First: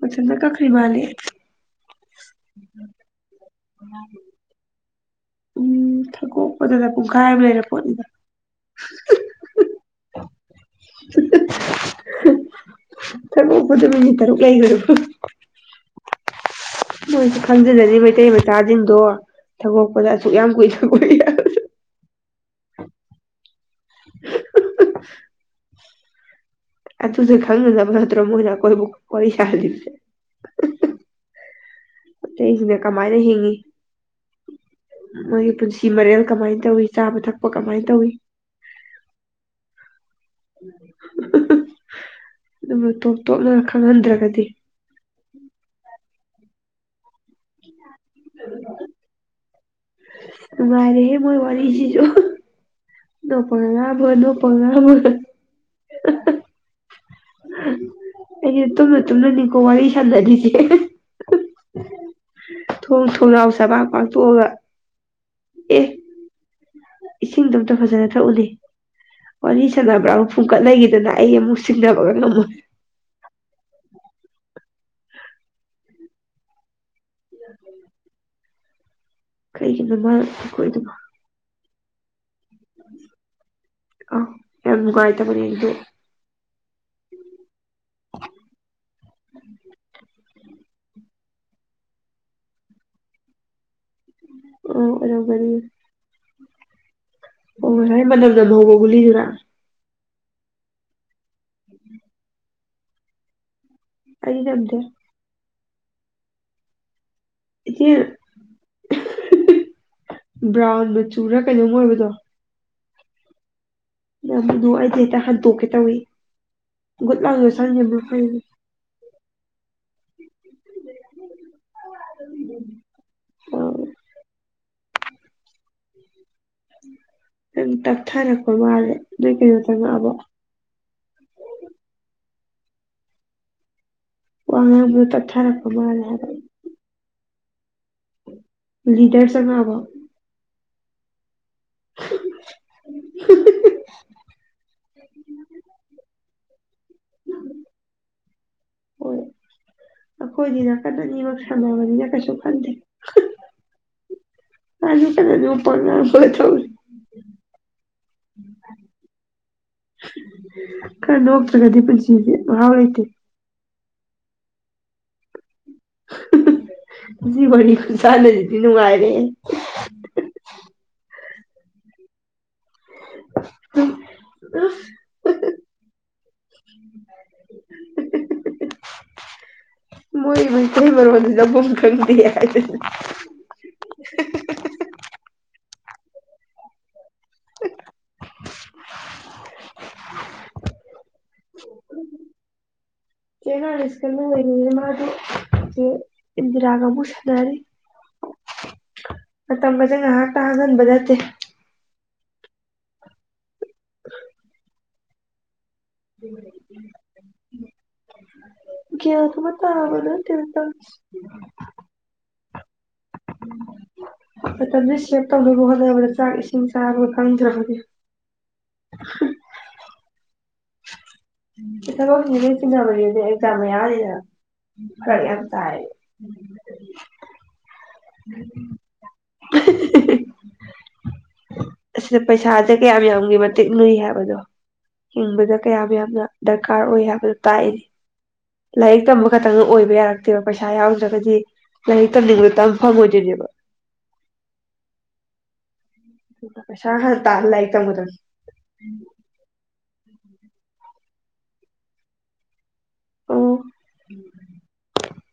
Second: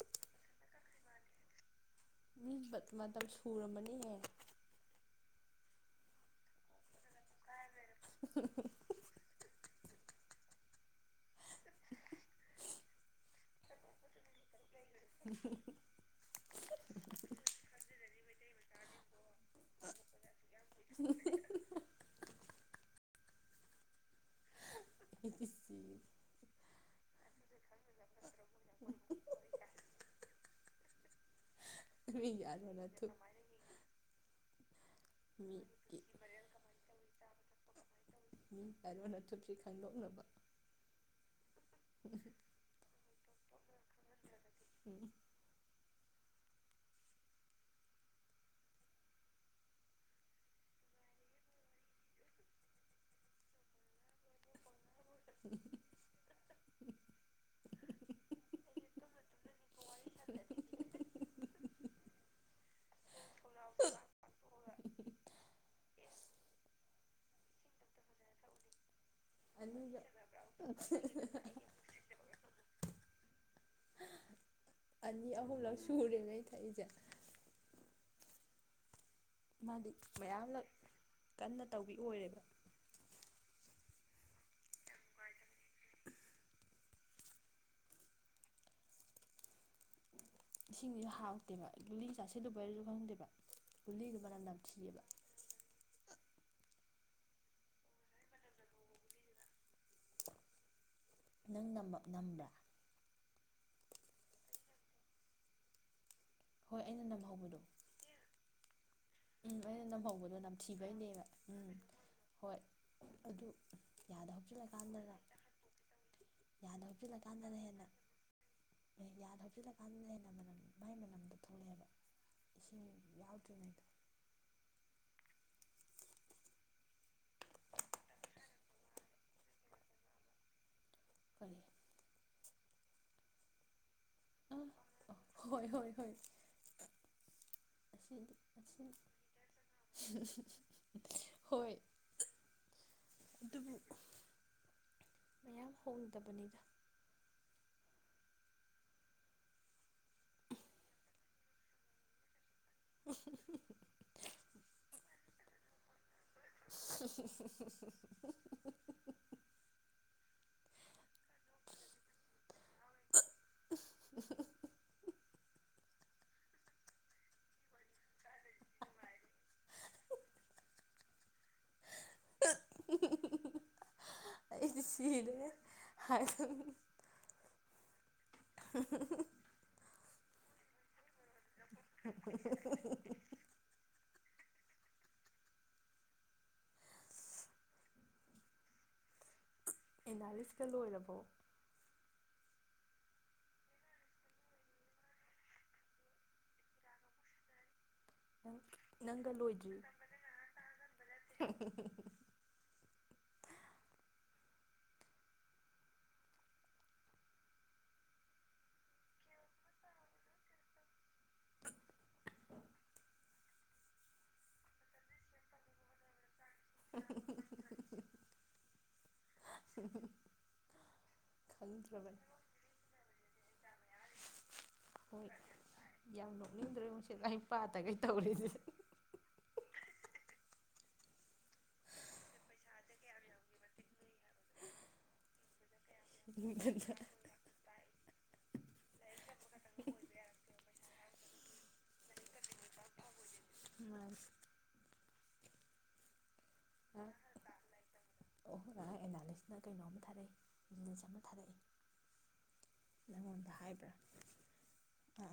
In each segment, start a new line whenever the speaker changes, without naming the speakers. ꯃꯊꯟꯗ ꯀꯛꯈ꯭ꯔꯤꯃꯜꯂꯦ
ꯃꯤ ꯕꯠ ꯃꯇꯝ ꯁꯨꯨꯔꯝꯃꯅꯤꯌꯦ
ꯎꯝ ꯊꯒꯣꯛꯄꯗꯗ ꯄꯨꯡꯈꯥꯏ ꯑꯃ ꯂꯩꯔꯝ ꯄꯣꯠꯅꯤꯗ ꯊꯒꯣꯛꯄꯗ ꯃꯤꯅꯤꯠ ꯇꯔꯨꯛ ꯂꯩꯒ꯭ꯔꯦꯕ ꯍꯨꯝ
[unintelligible]
ꯃꯣꯏꯁꯨ ꯈꯪꯖꯖꯅꯤ ꯃꯩꯇꯩ ꯃꯆꯥꯖꯤꯡꯗꯣ ꯊꯒꯣꯛꯄꯗ ꯑꯁꯨꯛ ꯌꯥꯝ ꯀꯨꯏꯏ ꯊꯒꯣꯛꯏ ꯍꯣꯏꯕꯗꯣ [unintelligible]
ꯑꯩꯗꯤ ꯁꯤ
[unintelligible] ꯑꯗꯨꯗꯨ ꯈꯪꯅꯅꯕ ꯅꯠꯇ꯭ꯔꯣ ꯃꯣꯏꯅ ꯈꯣꯏꯕꯨ ꯋꯥꯔꯤ ꯁꯥꯍꯜꯂꯤꯕꯁꯦ
ꯃꯤ
ꯑꯇꯩꯁꯤꯅ
ꯌꯥꯔꯣꯅ ꯊꯨꯞ
ꯀꯃꯥꯏꯅ ꯍꯤꯡꯉꯤ
ꯃꯤ
ꯃꯣꯏꯒꯤ ꯄꯨꯟꯁꯤ ꯃꯔꯦꯜ ꯀꯃꯥꯏꯅ ꯇꯧꯋꯤ ꯆꯥꯕ ꯊꯛꯄ ꯀ ꯀꯃꯥꯏꯅ ꯇꯧꯏꯤ
ꯃꯤ ꯌꯥꯔꯣꯅ ꯊꯨꯞꯁꯤ ꯈꯪꯗꯣꯛꯅꯕ
ꯑꯗꯨ ꯇꯣꯞ ꯇꯣꯞꯅ ꯈꯪꯍꯟꯗ꯭ꯔꯒꯗꯤ
ꯎꯝ
ꯅꯨꯡꯉꯥꯏꯔꯦꯍꯦ ꯃꯣꯏ ꯋꯥꯔꯤꯁꯤꯁꯨ [unintelligible] ꯑꯩꯁ ꯇꯨꯝꯅ ꯇꯨꯝꯅꯅꯤꯀꯣ ꯋꯥꯔꯤ ꯁꯥꯟꯅꯔꯤꯅꯦꯦ ꯊꯣꯡ ꯊꯣꯡꯅꯥꯎ ꯁꯕꯥꯛ ꯐꯥꯥꯛꯊꯣꯛꯑꯒ ꯑꯦ ꯏꯁꯤꯡꯗꯣ ꯑꯝꯇ ꯐꯖꯅ ꯊꯛꯎꯅꯤ ꯋꯥꯔꯤ
ꯑꯅꯤꯒ
ꯁꯥꯟꯅꯕ꯭ꯔꯥ ꯐꯨꯝꯀꯠ ꯂꯩꯈꯤꯗꯅ ꯑꯩ ꯑꯃꯨꯛ ꯁꯤꯡꯅꯕꯒ ꯉꯝꯃꯣꯏ
ꯑꯅꯤ ꯑꯍꯨꯝꯂꯁꯨꯔꯦꯅꯦ ꯊꯥꯏꯖꯦ
ꯎ
ꯃꯥꯗꯤ
ꯀꯩꯒꯤ ꯃ
ꯃꯌꯥꯝꯂꯛ
ꯑꯩꯈꯣꯏꯗꯅꯣ
ꯀꯟꯅ ꯇꯧꯕꯤ ꯑꯣꯏꯔꯦꯕ
ꯑ ꯌꯥꯝꯒꯥꯏ ꯇꯕꯨꯅꯤꯗ [inaudible]
ꯏꯁꯤꯡꯁꯤꯁꯨ ꯍꯥꯎꯇꯦꯕ ꯨꯂꯤ ꯆꯥꯁꯤꯗꯕ ꯑꯣꯏꯔꯁꯨ ꯈꯪꯗꯦꯕ ꯒꯨꯂꯤꯗꯨ ꯃꯅꯝ
ꯑ
ꯅꯝꯊꯤꯑꯕ
ꯑꯔꯕ ꯑꯣ ꯃ ꯍꯧꯕꯣꯒꯂꯤꯖꯔꯥ
ꯅꯪ ꯅꯝꯕ꯭ꯔꯥ
ꯑꯏ ꯌꯥꯝꯗꯦ
ꯍꯣꯏ ꯑꯩꯅ ꯅ ꯍ ꯎꯝ
ꯏꯆꯦ
ꯑꯩꯅ ꯅꯝ ꯍꯧꯕꯗꯣ
ꯕ꯭ꯔꯥꯎꯟ
ꯅꯝꯊꯤꯕꯩꯅꯦꯕ
ꯃꯆꯨꯔ
ꯎꯝ
ꯀꯩꯅꯣꯝ
ꯍꯣꯏ ꯑꯗꯨ ꯌꯥꯗ
ꯑꯗꯨ ꯑꯩꯗꯤ
ꯍꯥꯞꯆꯤꯜꯂꯀꯥꯟꯗꯅ
ꯍꯦꯛꯇ ꯍꯟꯗꯣꯛꯀꯦ ꯇꯧꯋꯤ
ꯌꯥꯗ
ꯒꯨꯠ ꯂꯥꯡꯗꯣ
ꯍꯥꯞꯆꯤꯜꯂꯀꯥꯟꯗꯅ
ꯁꯪ
ꯍꯦꯟꯅ
ꯌꯥꯝꯅ ꯐꯩ
[inaudible] ꯊ ꯊꯣꯛꯅꯩꯑꯕ ꯏꯁꯤꯡ
ꯑꯥ
ꯌꯥꯎꯗ꯭ꯔꯤꯉꯩꯗꯣ
ꯇꯥꯛ ꯊꯥꯏꯅ ꯀꯕ ꯑꯔꯦ ꯅ ꯀ ꯇ ꯑꯕ
ꯐ ꯑ
ꯋꯥꯉ ꯇꯊꯔ
ꯍꯣꯏ ꯎꯝ
ꯆꯪꯉꯛꯑꯕꯣ
ꯑ ꯑꯗꯨꯕꯨ
[inaudible]
ꯃꯌꯥꯝ ꯍꯣꯡꯗꯕꯅꯤꯗ
ꯑꯩꯈꯣꯏꯗꯤꯅꯀꯛꯇꯅꯤꯃꯛ ꯊꯅꯤꯅ ꯀꯩꯁꯨꯣ ꯑꯗꯨꯗ ꯀ ꯑꯗꯨ ꯑꯗꯨ
[inaudible]
ꯈꯔ ꯅꯣꯛꯇꯔꯒꯗꯤ ꯄꯨꯟꯁꯤꯖꯦ ꯃꯍꯥꯎ ꯂꯩꯇꯦ
[inaudible]
ꯍꯥ ꯍꯥ ꯃꯁꯤ ꯋꯥꯔꯤ ꯈꯨꯟꯁꯥꯟꯅꯖꯤꯗꯤ ꯅꯨꯡꯉꯥꯏꯔꯦ
ꯑꯩꯗꯤ ꯁꯤꯔꯦ ꯍꯥꯏꯗꯪ ꯑꯍꯥ ꯍꯥ ꯍꯥ
ꯃꯣꯏ ꯃꯩꯇꯩ ꯃꯔꯣꯟꯖꯤꯗꯤ ꯂꯧꯕꯝ ꯈꯪꯗꯦ ꯍꯥꯏꯗꯣꯏꯅꯤ ꯍꯤ ꯍꯤ ꯍꯤ ꯍꯤ
ꯑꯦꯅꯥꯂꯤꯁꯀ ꯑꯦꯅꯥꯂꯤꯁꯀ ꯂꯣꯏꯔꯕꯣ
ꯆꯦ ꯅꯥꯔꯤꯁꯀꯗꯤ ꯂꯣꯏꯒꯔ꯭ꯦ ꯃꯥꯗꯤ ꯆꯦ ꯏꯟꯗꯤꯔꯥ ꯃꯨꯛ ꯁꯥꯅꯔꯤ
ꯅꯪ ꯅꯪꯒ ꯂꯣꯏꯗ꯭ꯔꯤ
ꯃꯇꯝꯒꯖꯦ ꯉꯥꯍꯥꯛꯇ ꯍꯥꯡꯍꯟꯕ ꯅꯠꯇꯦ [inaudible] ꯒꯌ꯭ꯥꯟ ꯒ ꯃ ꯇꯥꯕ ꯅꯠꯇꯦ ꯇꯧꯔꯤꯖꯦ ꯃꯇꯝꯖꯦ ꯁꯦꯚ ꯇꯧꯅꯕ ꯍꯣꯠꯅꯕꯗ ꯆꯥꯛ ꯏꯁꯤꯡ ꯆꯥꯕ ꯈꯪꯗ꯭ꯔꯕꯅꯦ ꯍꯥ ꯃꯤ
ꯈꯪꯗ꯭ꯔꯕꯅꯤ
ꯊꯕꯛꯄꯨꯗꯤ ꯂꯣꯢ ꯆꯤꯟꯅꯕꯅꯤ ꯑꯦꯛꯖꯥꯝ ꯃꯌꯥꯅꯤꯅ ꯐꯔꯛ
ꯍꯣꯏ
ꯌꯥꯝ ꯇꯥꯏ
ꯇꯧꯔꯤꯖꯦ
ꯑꯁꯤꯗ ꯄꯩꯁꯥꯖꯦ ꯀꯌꯥꯝ ꯌꯥꯝꯒꯤ ꯃꯇꯤꯛ ꯂꯨꯏ ꯍꯥꯏꯕꯗꯣ ꯍꯤꯡꯕꯗ ꯀꯌꯥꯃꯨ ꯌꯥꯝꯅ ꯗꯔꯀꯥꯔ ꯑꯣꯏ ꯍꯥꯏꯕꯗꯨ ꯇꯥꯛꯏꯅꯤ ꯂꯥꯏꯔꯤꯛ ꯇꯝꯕ ꯈꯛꯇꯪꯗ ꯑꯣꯏꯕ ꯌꯥꯔꯛꯇꯦꯕ ꯄꯩꯁꯥ ꯌꯥꯎꯗ꯭ꯔꯒꯗꯤ ꯂꯥꯏꯔꯤꯛ ꯇꯝꯅꯤꯡꯕ ꯇꯝ ꯐꯪꯉꯣꯏꯗꯣꯏꯅꯤ
ꯃꯥꯅꯤ
ꯑꯗꯨꯅ ꯄꯩꯁꯥ ꯈ ꯒꯛ ꯇꯥꯜꯂ ꯂꯥꯏꯔꯤꯛ ꯇꯝꯒꯗꯃꯤ
ꯑꯣ ꯑꯦꯅꯥꯂꯤꯁꯅ ꯀꯩꯅꯣꯝꯃ ꯊꯥꯔꯛꯏ ꯔꯤꯜꯁ ꯑꯃ ꯊꯥꯔꯛꯏ
ꯑꯣ
ꯅꯉꯣꯟꯗ ꯍꯥꯏꯕ꯭ꯔꯥ ꯑ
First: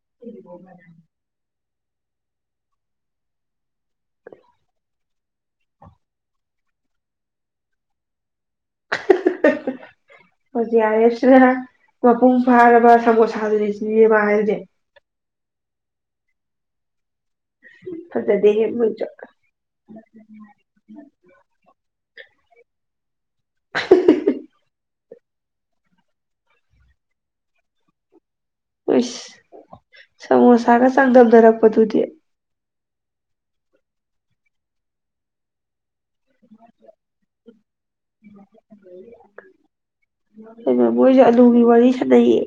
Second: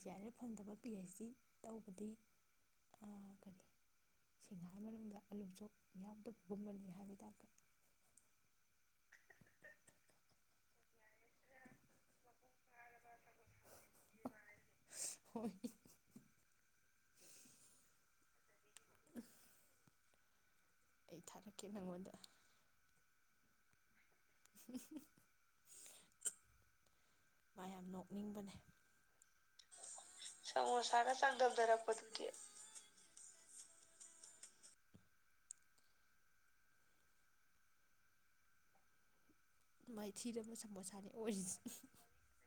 ꯖꯦ ꯑꯔ ꯑꯦꯐ ꯐꯪꯗꯕ ꯄꯤ ꯑꯩꯩꯆ ꯗꯤ ꯕꯗꯤ ꯑꯥ ꯀꯔꯤ ꯁꯤꯡꯍꯔ ꯃꯅꯨꯡꯗ ꯑꯂꯨ ꯆꯣꯛ ꯌꯥꯝꯗ ꯀꯨꯝꯃꯜꯅꯤ ꯍꯥꯏꯕ ꯇꯀ [unintelligible]
ꯍꯥ ꯍꯥ ꯍꯧꯖꯤꯛ ꯍꯥꯏꯔꯁꯤꯔ ꯃꯄꯨꯡ ꯐꯥꯔꯕ ꯁꯃꯣꯁꯥꯗꯨꯗꯤ ꯊ ꯋꯥꯏꯗꯦ [unintelligible]
ꯍꯣꯏ
ꯐꯖꯗꯦꯍꯦ ꯅꯣꯌꯖꯨ
ꯑꯩ ꯊꯥꯔꯛꯀꯦ ꯅꯪꯉꯣꯟꯗ ꯎꯝ ꯍꯨꯝ ꯍꯨꯝ ꯃ ꯌꯥꯝ ꯅꯣꯛꯅꯤꯡꯕꯅꯦ
ꯏꯁ ꯁꯃꯣꯁꯥꯒ ꯆꯥꯡꯗꯝꯅꯔꯛꯄꯗꯨꯗꯤ
ꯃꯥꯏꯊꯤꯔꯕ
[inaudible] ꯑꯗꯨꯩꯅ
ꯁꯃꯣꯁꯥꯅꯤ
ꯃꯣꯏꯁꯨ ꯑꯗꯨꯒꯤ
ꯑꯣꯏꯔꯤꯁꯦ
ꯋꯥꯔꯤ ꯁꯥꯟꯅꯩꯌꯦ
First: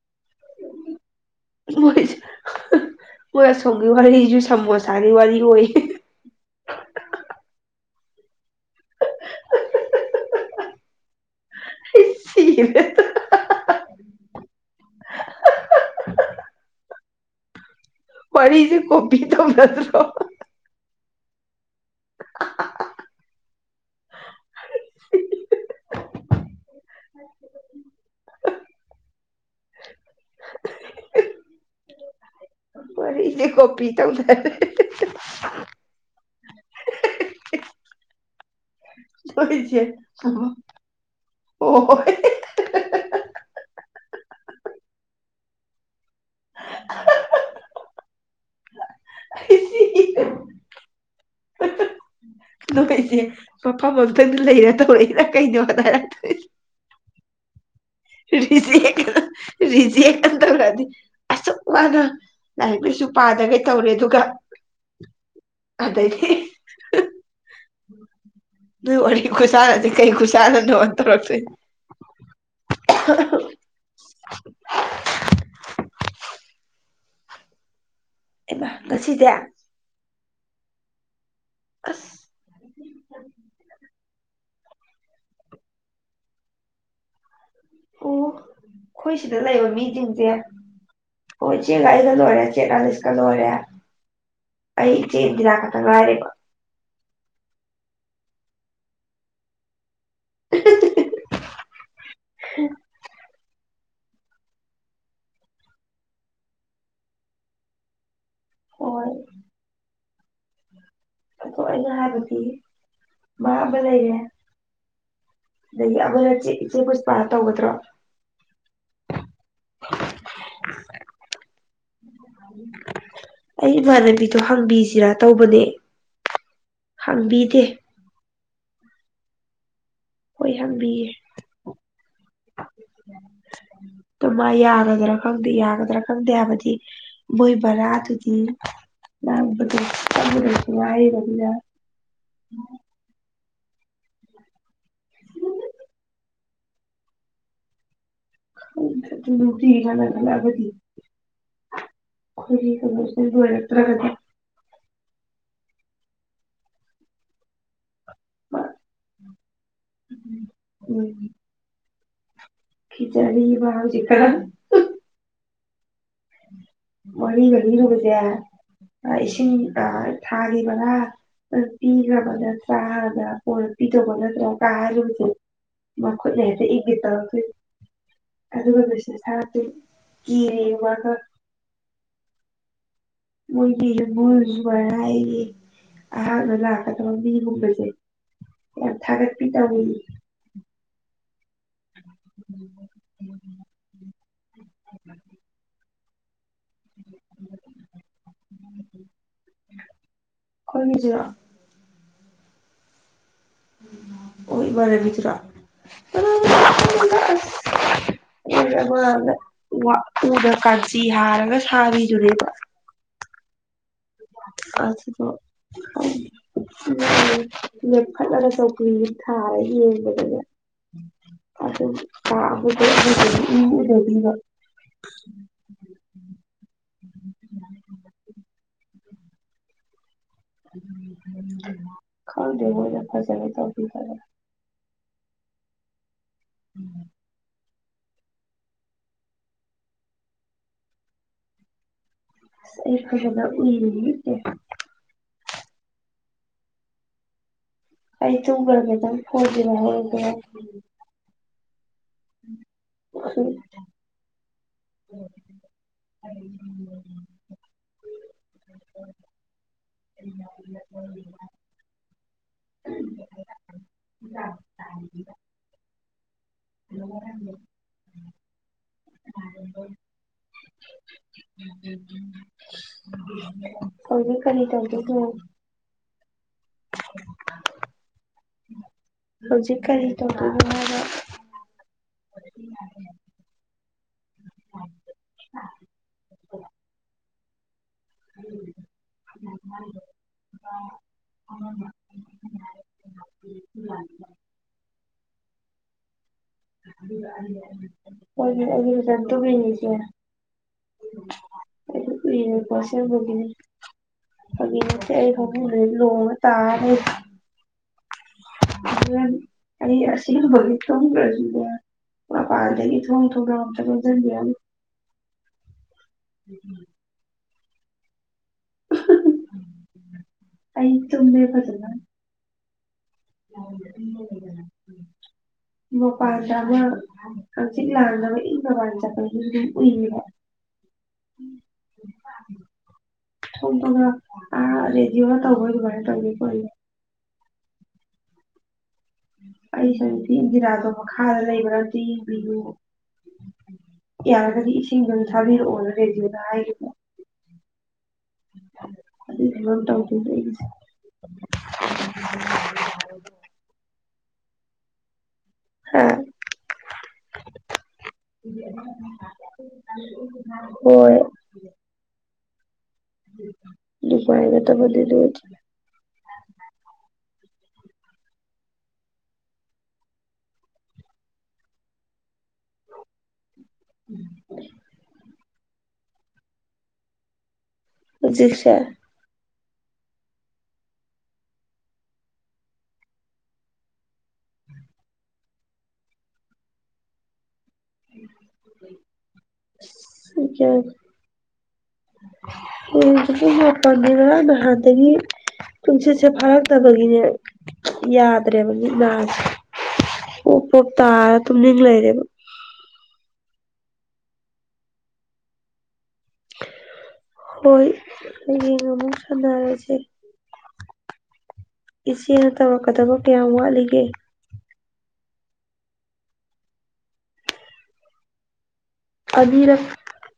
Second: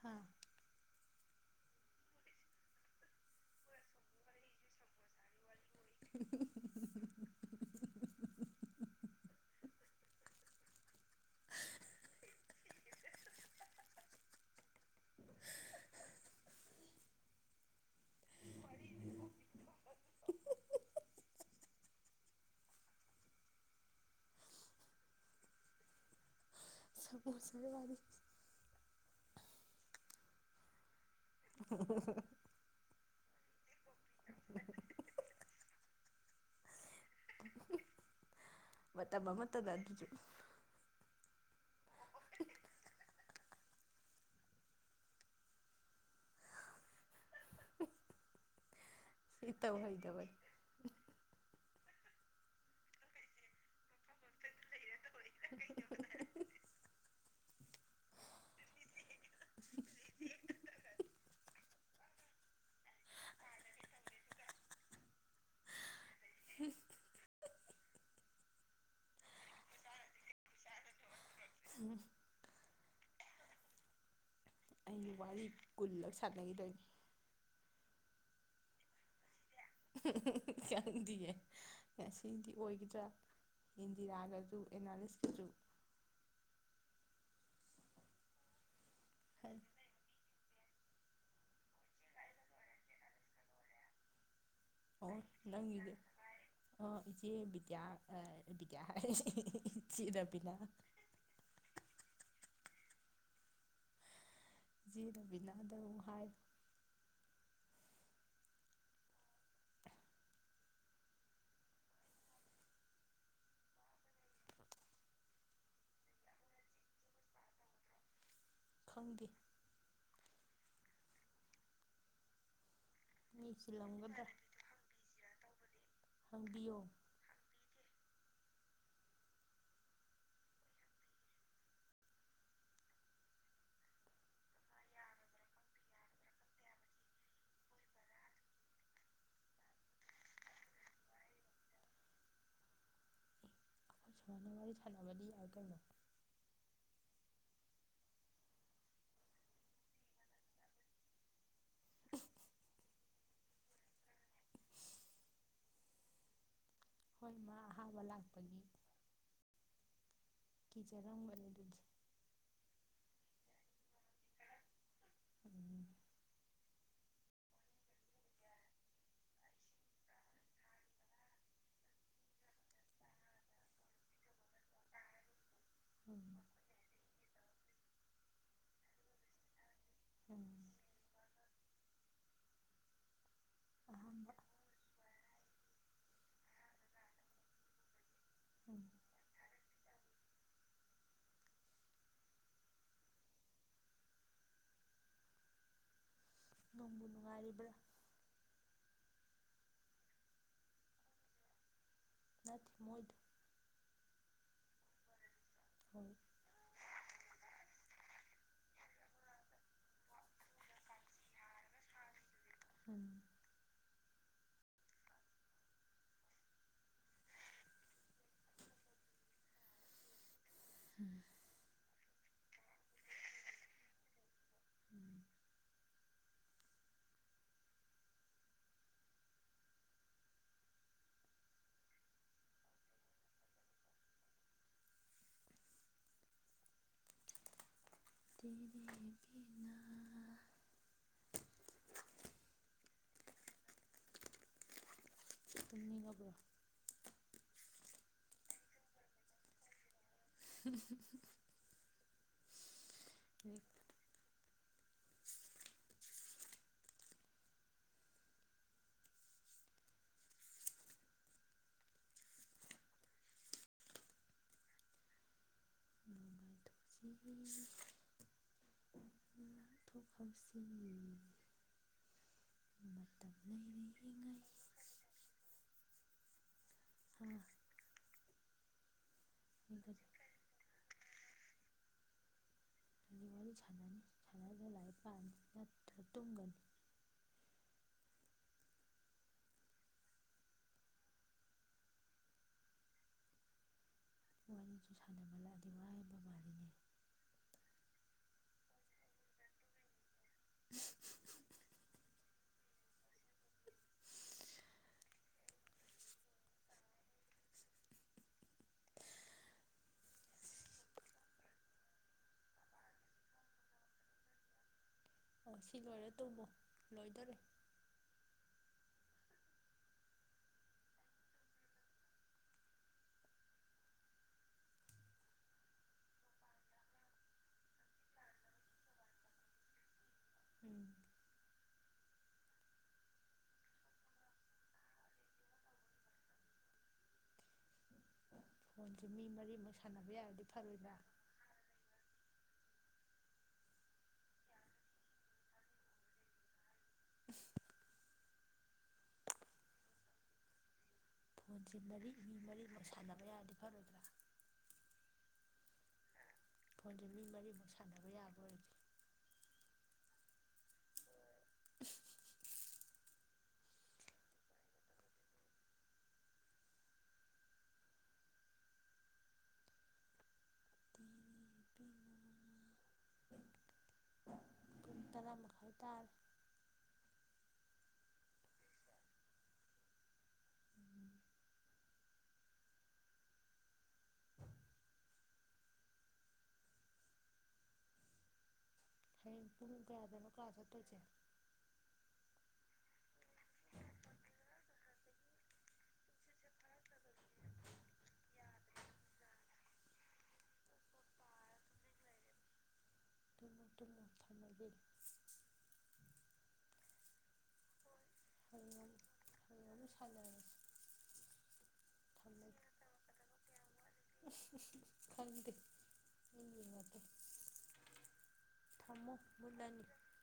ꯍꯥ
ꯃꯣꯏꯁꯨ ꯃꯣꯏ ꯑꯁꯣꯝꯒꯤ ꯋꯥꯔꯤꯁꯨ ꯁꯝꯃꯣꯁꯥꯒꯤ ꯋꯥꯔꯤ ꯑꯣꯏꯌꯦ
[inaudible]
ꯁꯤꯔꯠꯇ ꯋꯥꯔꯤꯔꯤꯁꯦ ꯀꯣꯄꯤꯗ ꯐꯁ꯭ꯔꯣ [inaudible] [inaudible]
ꯁ ꯃꯁ [inaudible]
ꯐ ꯏꯅꯦꯦ ꯀꯣꯄꯤꯤ ꯇꯧꯗ
[inaudible] ꯑꯃꯇꯗ
ꯑꯣꯏꯣꯏꯁꯦ
ꯑꯗꯨꯁꯨ
ꯑꯣ [inaudible] ꯍ
ꯑ
ꯑꯩ ꯀꯣ ꯑꯩꯩꯁꯦ ꯃꯐꯝꯇꯪꯗꯤ ꯂꯩꯔꯦ ꯇꯧꯔꯛꯏꯦ ꯀꯩꯗꯋꯥ ꯇꯔ ꯇ ꯁꯤ ꯔꯤꯖꯤ ꯀꯥꯟ ꯇꯕ꯭ꯔꯗꯤ ꯑꯁ ꯃꯥꯒ ꯂꯥꯏꯔꯤꯛ ꯂꯥꯏꯁꯨ ꯄꯥꯗꯒꯦ ꯇꯧꯔꯦ ꯑꯗꯨꯒ ꯑꯗꯩꯗꯤ ꯎꯝ ꯅꯣꯏ ꯋꯥꯔꯤ ꯈꯨꯁꯥꯅꯁꯤꯦ ꯀꯩ ꯈꯨꯁꯥꯅꯅꯣ ꯇꯧꯔꯛꯁꯦ
ꯎꯝ
[inaudible]
ꯑꯩꯒꯤ ꯋꯥꯔꯤ ꯀꯨꯜꯂꯔ ꯁꯥꯟꯅꯒꯤꯗ
ꯉꯁꯤꯗꯌꯥ
ꯀꯗꯤ ꯑꯦ
ꯑꯁ
ꯁꯤꯟꯗꯤ ꯑꯣꯏꯒꯗ꯭ꯔꯥ ꯔꯒ ꯑꯗꯨ ꯑꯦꯅꯥ ꯁꯤꯁꯨ
ꯑꯣ ꯑꯩꯈꯣꯏ ꯁꯤꯗ ꯂꯩꯕ ꯃꯤꯁꯤꯡꯁꯦ ꯍꯣꯏ ꯆꯦꯡꯒꯥꯏ ꯀ ꯂꯔꯦ ꯆꯦꯔꯂꯤꯁ ꯀ ꯂꯔꯦ ꯑꯩ ꯏꯆꯦ ꯏꯖꯤꯅꯥ ꯈꯛꯇꯪ
ꯅꯪꯒꯤꯗꯤ
ꯉꯥꯏꯔꯦꯕ
ꯑꯣ ꯏꯆꯦ ꯗ꯭ꯌꯥꯗ꯭ꯌꯥ ꯍꯥꯏꯔ ꯆꯠ ꯑꯕꯤꯅꯥ ꯖꯤ ꯔꯕꯤꯂꯗꯎ ꯍꯥꯏ
ꯍꯣꯏ ꯑꯗꯣ ꯑꯩꯅ ꯍꯥꯏꯕꯗꯤ ꯃꯥ ꯑꯃ ꯂꯩꯔꯦ ꯑꯗꯒꯤ ꯑꯃꯅ ꯆꯦ ꯏꯆꯦ ꯄꯨꯁꯄꯥ ꯇꯧꯒꯗ꯭ꯔꯣ
ꯈꯪꯗꯦ ꯃꯤ
ꯑꯩ
ꯆꯤꯜꯂꯝꯒꯗ꯭ꯔꯥ
ꯏꯃꯥꯟꯅꯕꯤꯗꯣ ꯍꯥꯡꯕꯤꯁꯤꯔꯥ ꯇꯧꯕꯅꯦ
ꯍꯪꯕꯤꯌꯣ
ꯍꯕꯤꯗꯦ ꯍꯣꯏ ꯍꯪꯕꯤꯌꯦ ꯑ ꯃꯥ ꯌꯥꯒꯗ꯭ꯔꯥ ꯈꯪꯗꯦ ꯌꯥꯒꯗ꯭ꯔꯥ ꯈꯪꯗꯦ ꯍꯥꯏꯕꯗꯤ ꯃꯣꯏ ꯕꯔꯥꯗꯨꯗꯤ ꯉꯥꯡꯕꯗꯨ ꯆꯪꯁꯨ ꯉꯥꯏꯔꯕꯅꯤꯅ
ꯁꯥꯃꯅ ꯋꯥꯔꯤ ꯁꯅꯕꯗꯤ ꯌꯥꯏ ꯀꯩꯅꯣ
ꯑꯗꯨ ꯅꯨꯡꯇꯤ ꯀꯅ ꯈꯠꯂꯛꯑꯒꯗꯤ ꯑꯩꯈꯣꯏꯒꯤ ꯀꯩꯅꯣꯁꯤ ꯂꯣꯏꯔꯛꯇ꯭ꯔꯒꯗꯤ
ꯍꯣꯏꯃ ꯍꯥꯏ ꯂꯥꯛꯄꯒꯤ ꯀꯤꯖꯔꯝꯕꯅꯤ ꯗꯨꯗꯤ
ꯈꯈꯤ ꯆꯔꯤ ꯕ ꯆ ꯀꯗ
ꯎꯝ
ꯃꯔꯤꯒ ꯂꯤꯔꯨꯕꯁꯦ ꯏꯁꯤꯡ ꯊꯥꯈꯤꯕꯒꯥ ꯄꯤꯈ꯭ꯔꯕ ꯅꯠꯇ꯭ꯔꯥ ꯍꯥꯏꯗ꯭ꯔ ꯀꯣꯟꯅ ꯄꯤꯗꯧꯕ ꯅꯠꯇ꯭ꯔꯥ ꯀꯥ ꯍꯥꯏꯔꯨꯕꯁꯦ
ꯎꯝ
ꯃꯈꯨꯠꯅ ꯍꯦꯛꯇ ꯏꯅꯤꯠ ꯇꯧꯔꯛ ꯇꯨꯏꯅꯤ ꯑꯗꯨꯒ ꯃꯦꯁꯦꯁ ꯊꯔꯛꯇꯨꯏꯅꯤ
ꯎꯝ
ꯀꯤꯔꯦ ꯋꯥꯒ ꯃꯣꯏꯗꯤ
ꯑꯍꯥꯟꯕ
ꯌꯨꯝꯕꯨꯁ ꯋꯔꯥꯏꯒꯤ ꯑꯍꯥꯟꯕ ꯂꯥꯛꯀꯗꯕ ꯃꯤꯒꯨꯝꯕꯖꯦ
ꯎꯝ
ꯑ ꯊꯒꯠꯄꯤ ꯇꯧꯏ [inaudible]
ꯅꯣꯡꯕꯨ ꯅꯨꯡꯉꯥꯏꯔꯤꯕ꯭ꯔꯥ
ꯈꯣꯏ ꯃꯤꯖꯤꯔꯣ
ꯅꯠꯇ ꯃꯣꯏꯗ
ꯑꯣꯏꯕꯔꯦ ꯂꯤꯆ꯭ꯔꯥ
ꯍꯣꯏ
ꯃꯥꯡꯗ ꯋꯥ ꯎꯅꯥ ꯀꯥꯟꯆꯤ ꯍꯥꯔꯒ ꯁꯥꯔꯤꯗꯨꯅꯦꯕ
ꯎꯝ
ꯑꯗꯨꯗꯣ ꯂꯦꯈꯠꯂꯒ ꯆꯧꯀ꯭ꯔꯤ ꯊꯥꯔ ꯌꯦꯡꯕꯗꯅꯦ ꯑꯗꯨꯒꯤ ꯑ ꯑꯗꯨꯗꯩꯩ ꯑꯗꯨꯗꯩꯩ ꯏꯎ ꯎꯅꯒꯤꯕ ꯈꯪꯗꯦꯕꯣ ꯌꯥ ꯐꯁꯒꯦ ꯇ ꯐꯔꯦ ꯎꯝ
ꯇꯔꯒꯤꯅ [inaudible]
ꯑꯁ ꯐꯖꯅ ꯎꯔꯤꯅꯤꯅꯦ
ꯇꯨꯝꯅꯤꯡꯉꯥꯕꯣ
ꯑꯩ ꯇꯨꯝꯒ꯭ꯔꯥꯒꯦ ꯅꯪ ꯐꯣꯟꯁꯦ [unintelligible]
[unintelligible]
ꯎꯝ ꯍꯨꯝ
ꯍꯧꯖꯤꯛ
[inaudible] [unintelligible]
ꯅꯨꯡꯉꯥꯏꯊꯣꯛꯁꯤ
ꯉꯔꯥꯡꯗꯩ
ꯂꯥꯡꯊꯣꯛꯍꯧꯁꯤ ꯃꯇꯝ ꯂꯩꯔꯤꯉꯩ
ꯍꯧꯖꯤꯛ ꯀꯔꯤ ꯇꯧꯗꯨꯏꯅꯣ
ꯍꯥ
ꯎꯝ ꯍꯧꯖꯤꯛ
ꯑꯩꯒꯗꯤ
ꯀꯔꯤ ꯇꯧꯗꯣꯏꯅꯣ ꯍꯥꯏꯕ ꯎꯝ
ꯋꯥꯔꯤ ꯁꯥꯟꯅꯅꯤ ꯁꯥꯟꯅꯔꯒ ꯂꯥꯏꯔꯤꯛ ꯄꯥꯅꯤ ꯅꯠꯇ꯭ꯔ ꯇꯨꯝꯒꯅꯤ
ꯎꯝ [inaudible]
ꯋꯥꯔꯤꯁꯨ ꯁꯥꯟꯅꯕ ꯂꯥꯛꯑꯗꯤ ꯋꯥ ꯍꯥꯏꯕ ꯃꯥꯜꯂꯤ
ꯍꯣꯏꯅꯦ ꯏꯅꯦꯝꯆꯥ ꯇꯨꯝꯃꯤꯅꯤ ꯆꯦ
[inaudible]
ꯎꯇ ꯀꯨꯏꯔꯦꯀꯣ ꯑꯁꯦꯡꯕꯒꯤꯅꯦ ꯐꯥꯒꯤ ꯅꯠꯇꯦ ꯑꯩ ꯐꯥꯃꯨꯡꯗꯥ ꯂꯣꯡꯉꯥ ꯇꯥꯔ ꯂꯩꯔꯤ ꯍꯣꯔꯦꯟ ꯑꯩ ꯑꯁꯤ [unintelligible] ꯈꯪꯗ꯭ꯔꯥꯁꯨꯅꯦ ꯃꯄꯥꯟꯗꯒꯤ ꯊꯣꯡ ꯊꯣꯡꯅꯥꯎ ꯑꯝꯇ ꯂꯣꯟꯁꯤꯟꯕꯤꯔꯝꯃꯨ
ꯑꯣ ꯁꯤ ꯂꯣꯏꯔꯠ
ꯎꯝ ꯎꯝ ꯑ ꯍ ꯍ ꯑꯩ ꯇꯨꯝꯃꯦ ꯐꯖꯅ ꯃꯄꯥꯟꯗ ꯑꯃ ꯍꯛꯆꯤꯛ ꯂꯥꯡꯅꯕ ꯏꯪꯅꯕꯥꯅ ꯆꯠꯄꯗꯨꯗꯤ ꯗꯨꯝ ꯎꯌꯦꯕ
ꯎꯝ
ꯊꯣꯛꯄꯒ ꯑ ꯔꯦꯗꯤꯑꯣ ꯗ ꯇꯧꯕ ꯑꯗꯨꯃꯥꯏ ꯇꯧꯅꯤꯀꯣ ꯑꯩ
ꯐꯣꯟꯁꯦ ꯃꯤ ꯃꯔꯤꯃꯛ
ꯑꯩꯁꯨ
ꯁꯥꯟꯅꯕ
ꯅꯨꯄꯤ
ꯌꯥꯔꯗꯤ
ꯏꯟꯗꯤꯔꯥꯗꯣ
ꯐꯔꯣꯏꯗ꯭ꯔꯥ
ꯃꯈꯥꯗ ꯂꯩꯕ꯭ꯔ ꯑꯝꯇ ꯌꯦꯡꯕꯤꯔꯨꯌꯣ ꯌꯥꯔꯒꯗꯤ ꯏꯁꯤꯡꯗꯣ ꯑꯝꯇ ꯊꯥꯕꯤꯔꯛꯑꯣꯅ ꯔꯦꯗꯤꯑꯣꯗ ꯍꯥꯏꯒꯤꯕ꯭ꯔꯣ ꯁꯤ ꯐꯤꯕꯝ ꯇꯧꯗꯣꯏꯁꯦ ꯑꯩꯒꯤꯁꯦ꯫
ꯐꯣꯟꯁꯤ ꯃꯔꯤ ꯃꯤ ꯃꯔꯤ ꯁꯥꯟꯅꯕ ꯌꯥꯔꯗꯤ ꯐꯔꯣꯏꯗ꯭ꯔꯥ꯫ ꯐꯣꯟꯁꯦ ꯃꯤ ꯃꯔꯤꯃꯛ ꯁꯥꯟꯅꯕ ꯌꯥꯕ
ꯑ [unintelligible] ꯍꯣꯏ꯫
[unintelligible]
[unintelligible]
ꯑꯣꯏꯔꯗꯤ ꯃꯈ ꯃꯈ ꯇ
ꯖꯤꯁ ꯎꯝ
ꯍꯌꯦꯡ ꯄꯨꯡ ꯀꯌꯥꯗꯅꯣ ꯀ꯭ꯂꯥꯁ ꯆꯠꯇꯣꯏꯁꯦ꯫
ꯄꯉ ꯉꯔꯥꯡ ꯅꯍꯥꯟꯗꯒꯤ ꯅꯨꯡꯁꯤꯠꯁꯦ ꯐꯥꯔꯛꯇꯕꯒꯤꯅꯦ ꯌꯥꯗ꯭ꯔꯦꯕ ꯁꯦ ꯄꯣꯞ ꯄꯣꯞ ꯇꯥꯔ ꯇꯨꯝꯅꯤꯡ ꯂꯩꯔꯦꯕ
ꯃꯣꯇ ꯃꯊꯥ ꯃꯒꯦ
ꯍꯣꯏ ꯑꯩ
ꯍꯌꯦꯡ
ꯑꯃꯛ
ꯑꯃꯨꯛ
ꯁꯗꯔꯁꯤ
ꯍꯌꯦꯡ ꯑꯃꯨꯛ
ꯏꯁꯁꯤ ꯍ
ꯁꯥꯟꯅꯔꯁꯤ
ꯇꯋꯥꯀꯗꯃꯣ ꯀꯌꯥꯃꯂꯤꯒꯦ
ꯈꯪꯗ ꯊꯝꯃꯨ
ꯑꯅꯤꯔꯛ
ꯃꯨꯠꯂꯅꯤ